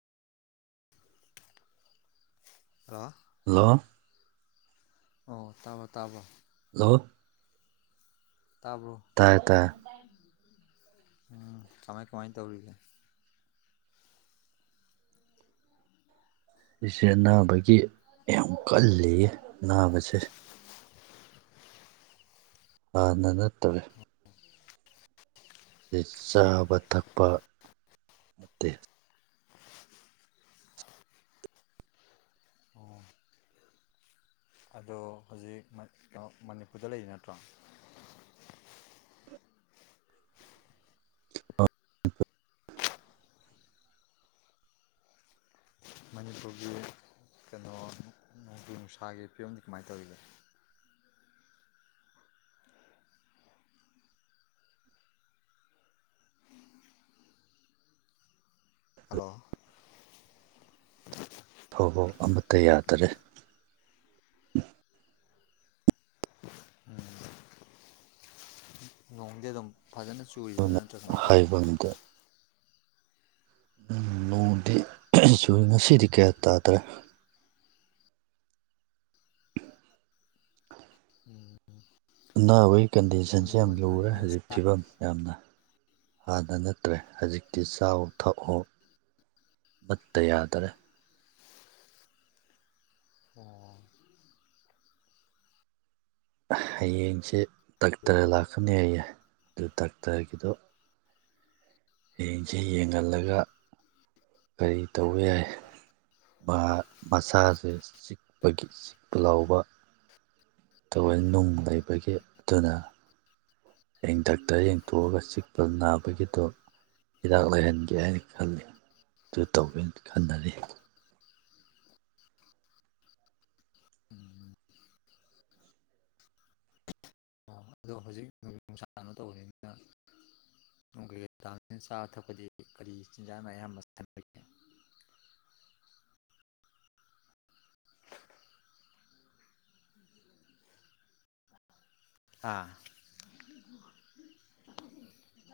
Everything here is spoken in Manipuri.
ꯍꯂꯣ ꯍꯜꯂꯣ ꯑꯣ ꯇꯥꯕ꯭ꯔꯣ ꯇꯥꯕ꯭ꯔꯣ ꯍꯂꯣ ꯇꯥꯕ꯭ꯔꯣ ꯇꯥꯔꯦ ꯇꯥꯔꯦ꯫ ꯎꯝ ꯀꯃꯥꯏ ꯀꯃꯥꯏ ꯇꯧꯔꯤꯒꯦ꯫ ꯑꯩꯁꯦ ꯑꯅꯥꯕꯒꯤ ꯌꯥꯝ ꯀꯜꯂꯤꯌꯦ ꯑꯅꯥꯕꯁꯦ꯫ [unintelligible] ꯆꯥꯕ ꯊꯛꯄ ꯅꯠꯇꯦ ꯑꯣ ꯑꯗꯣ ꯍꯧꯖꯤꯛ ꯃ ꯀꯅꯣ ꯃꯅꯤꯄꯨꯔꯗ ꯂꯩꯔꯤ ꯅꯠꯇ꯭ꯔꯣ꯫ [unintelligible] ꯃꯅꯤꯄꯨꯔꯒꯤ ꯀꯩꯅꯣ ꯅꯣꯡꯖꯨ ꯅꯨꯡꯁꯥꯒꯤ ꯐꯤꯕꯝꯗꯤ ꯀꯃꯥꯏꯅ ꯇꯧꯔꯤꯒꯦ꯫ ꯍꯜꯂꯣ ꯐꯧꯕꯨꯛ ꯑꯃꯠꯇ ꯌꯥꯗꯔꯦ꯫ ꯎꯝ꯫ ꯅꯣꯡꯗꯤ ꯑꯗꯨꯝ ꯐꯖꯅ ꯆꯨꯔꯤꯕ꯭ꯔꯥ ꯑꯗꯨꯅ ꯅꯠꯇ꯭ꯔꯥ ꯀꯃꯥꯏꯅ ꯇꯧꯒꯦ꯫ ꯍꯥꯏꯕ ꯎꯝ ꯅꯣꯡꯗꯤ ꯆꯨꯏ ꯉꯁꯤꯗꯤ ꯀꯌꯥ ꯇꯥꯗ꯭ꯔꯦ꯫ ꯎꯝ ꯑꯅꯥꯕꯩ ꯀꯟꯗꯤꯁꯟꯁꯦ ꯅꯣꯡꯖꯨ ꯌꯥꯝ ꯂꯨꯔꯦ ꯄꯟꯊꯥꯅꯤꯅ ꯍꯧꯖꯤꯛ ꯆꯥꯛ ꯐꯤꯕꯝ ꯌꯥꯝꯅ ꯍꯥꯟꯅ ꯅ ꯐꯠꯇ꯭ꯔꯦ ꯍꯧꯖꯤꯛꯇꯤ ꯆꯥꯑꯣ ꯊꯛꯑꯣ ꯑꯃꯠꯇ ꯌꯥꯗꯔꯦ꯫ ꯑꯣ꯫ ꯍꯌꯦꯡꯁꯦ ꯗꯥꯛꯇ꯭ꯔ ꯂꯥꯛꯀꯅꯦꯌꯦ ꯑꯗꯨ ꯗꯥꯛꯇꯔꯒꯤꯗꯣ ꯍꯌꯦꯡꯁꯦ ꯌꯦꯡꯍꯜꯂꯒ ꯀꯔꯤ ꯇꯧꯕ ꯌꯥꯏ ꯃꯥ ꯃꯁꯥꯁꯦ ꯆꯤꯛꯄꯒꯤ ꯆꯤꯛꯄ ꯂꯥꯎꯕ ꯇꯑꯣꯏ ꯅꯨꯡ ꯂꯩꯕꯒꯤ ꯑꯗꯨꯅ ꯍꯌꯦꯡ ꯗꯥꯛꯇꯔ ꯌꯦꯡꯊꯣꯛꯑꯒ ꯆꯤꯛꯄ ꯅꯥꯕꯒꯤꯗꯣ ꯍꯤꯗꯥꯛ ꯂꯩꯍꯟꯒꯦ ꯍꯥꯏꯅ ꯈꯜꯂꯤ ꯑꯗꯨ ꯇꯧꯒꯦꯅ ꯈꯟꯅꯔꯤ ꯑꯣ ꯑꯗꯣ ꯍꯧꯖꯤꯛ ꯅꯨꯡꯁꯥꯅꯣ ꯇꯧꯅꯤꯅ ꯆꯥꯕ ꯊꯛꯄꯗꯤ ꯀꯔꯤ ꯆꯤꯟꯖꯥꯛꯅ ꯑꯌꯥꯝꯕ ꯁꯥꯟꯅꯒꯦ ꯑꯥ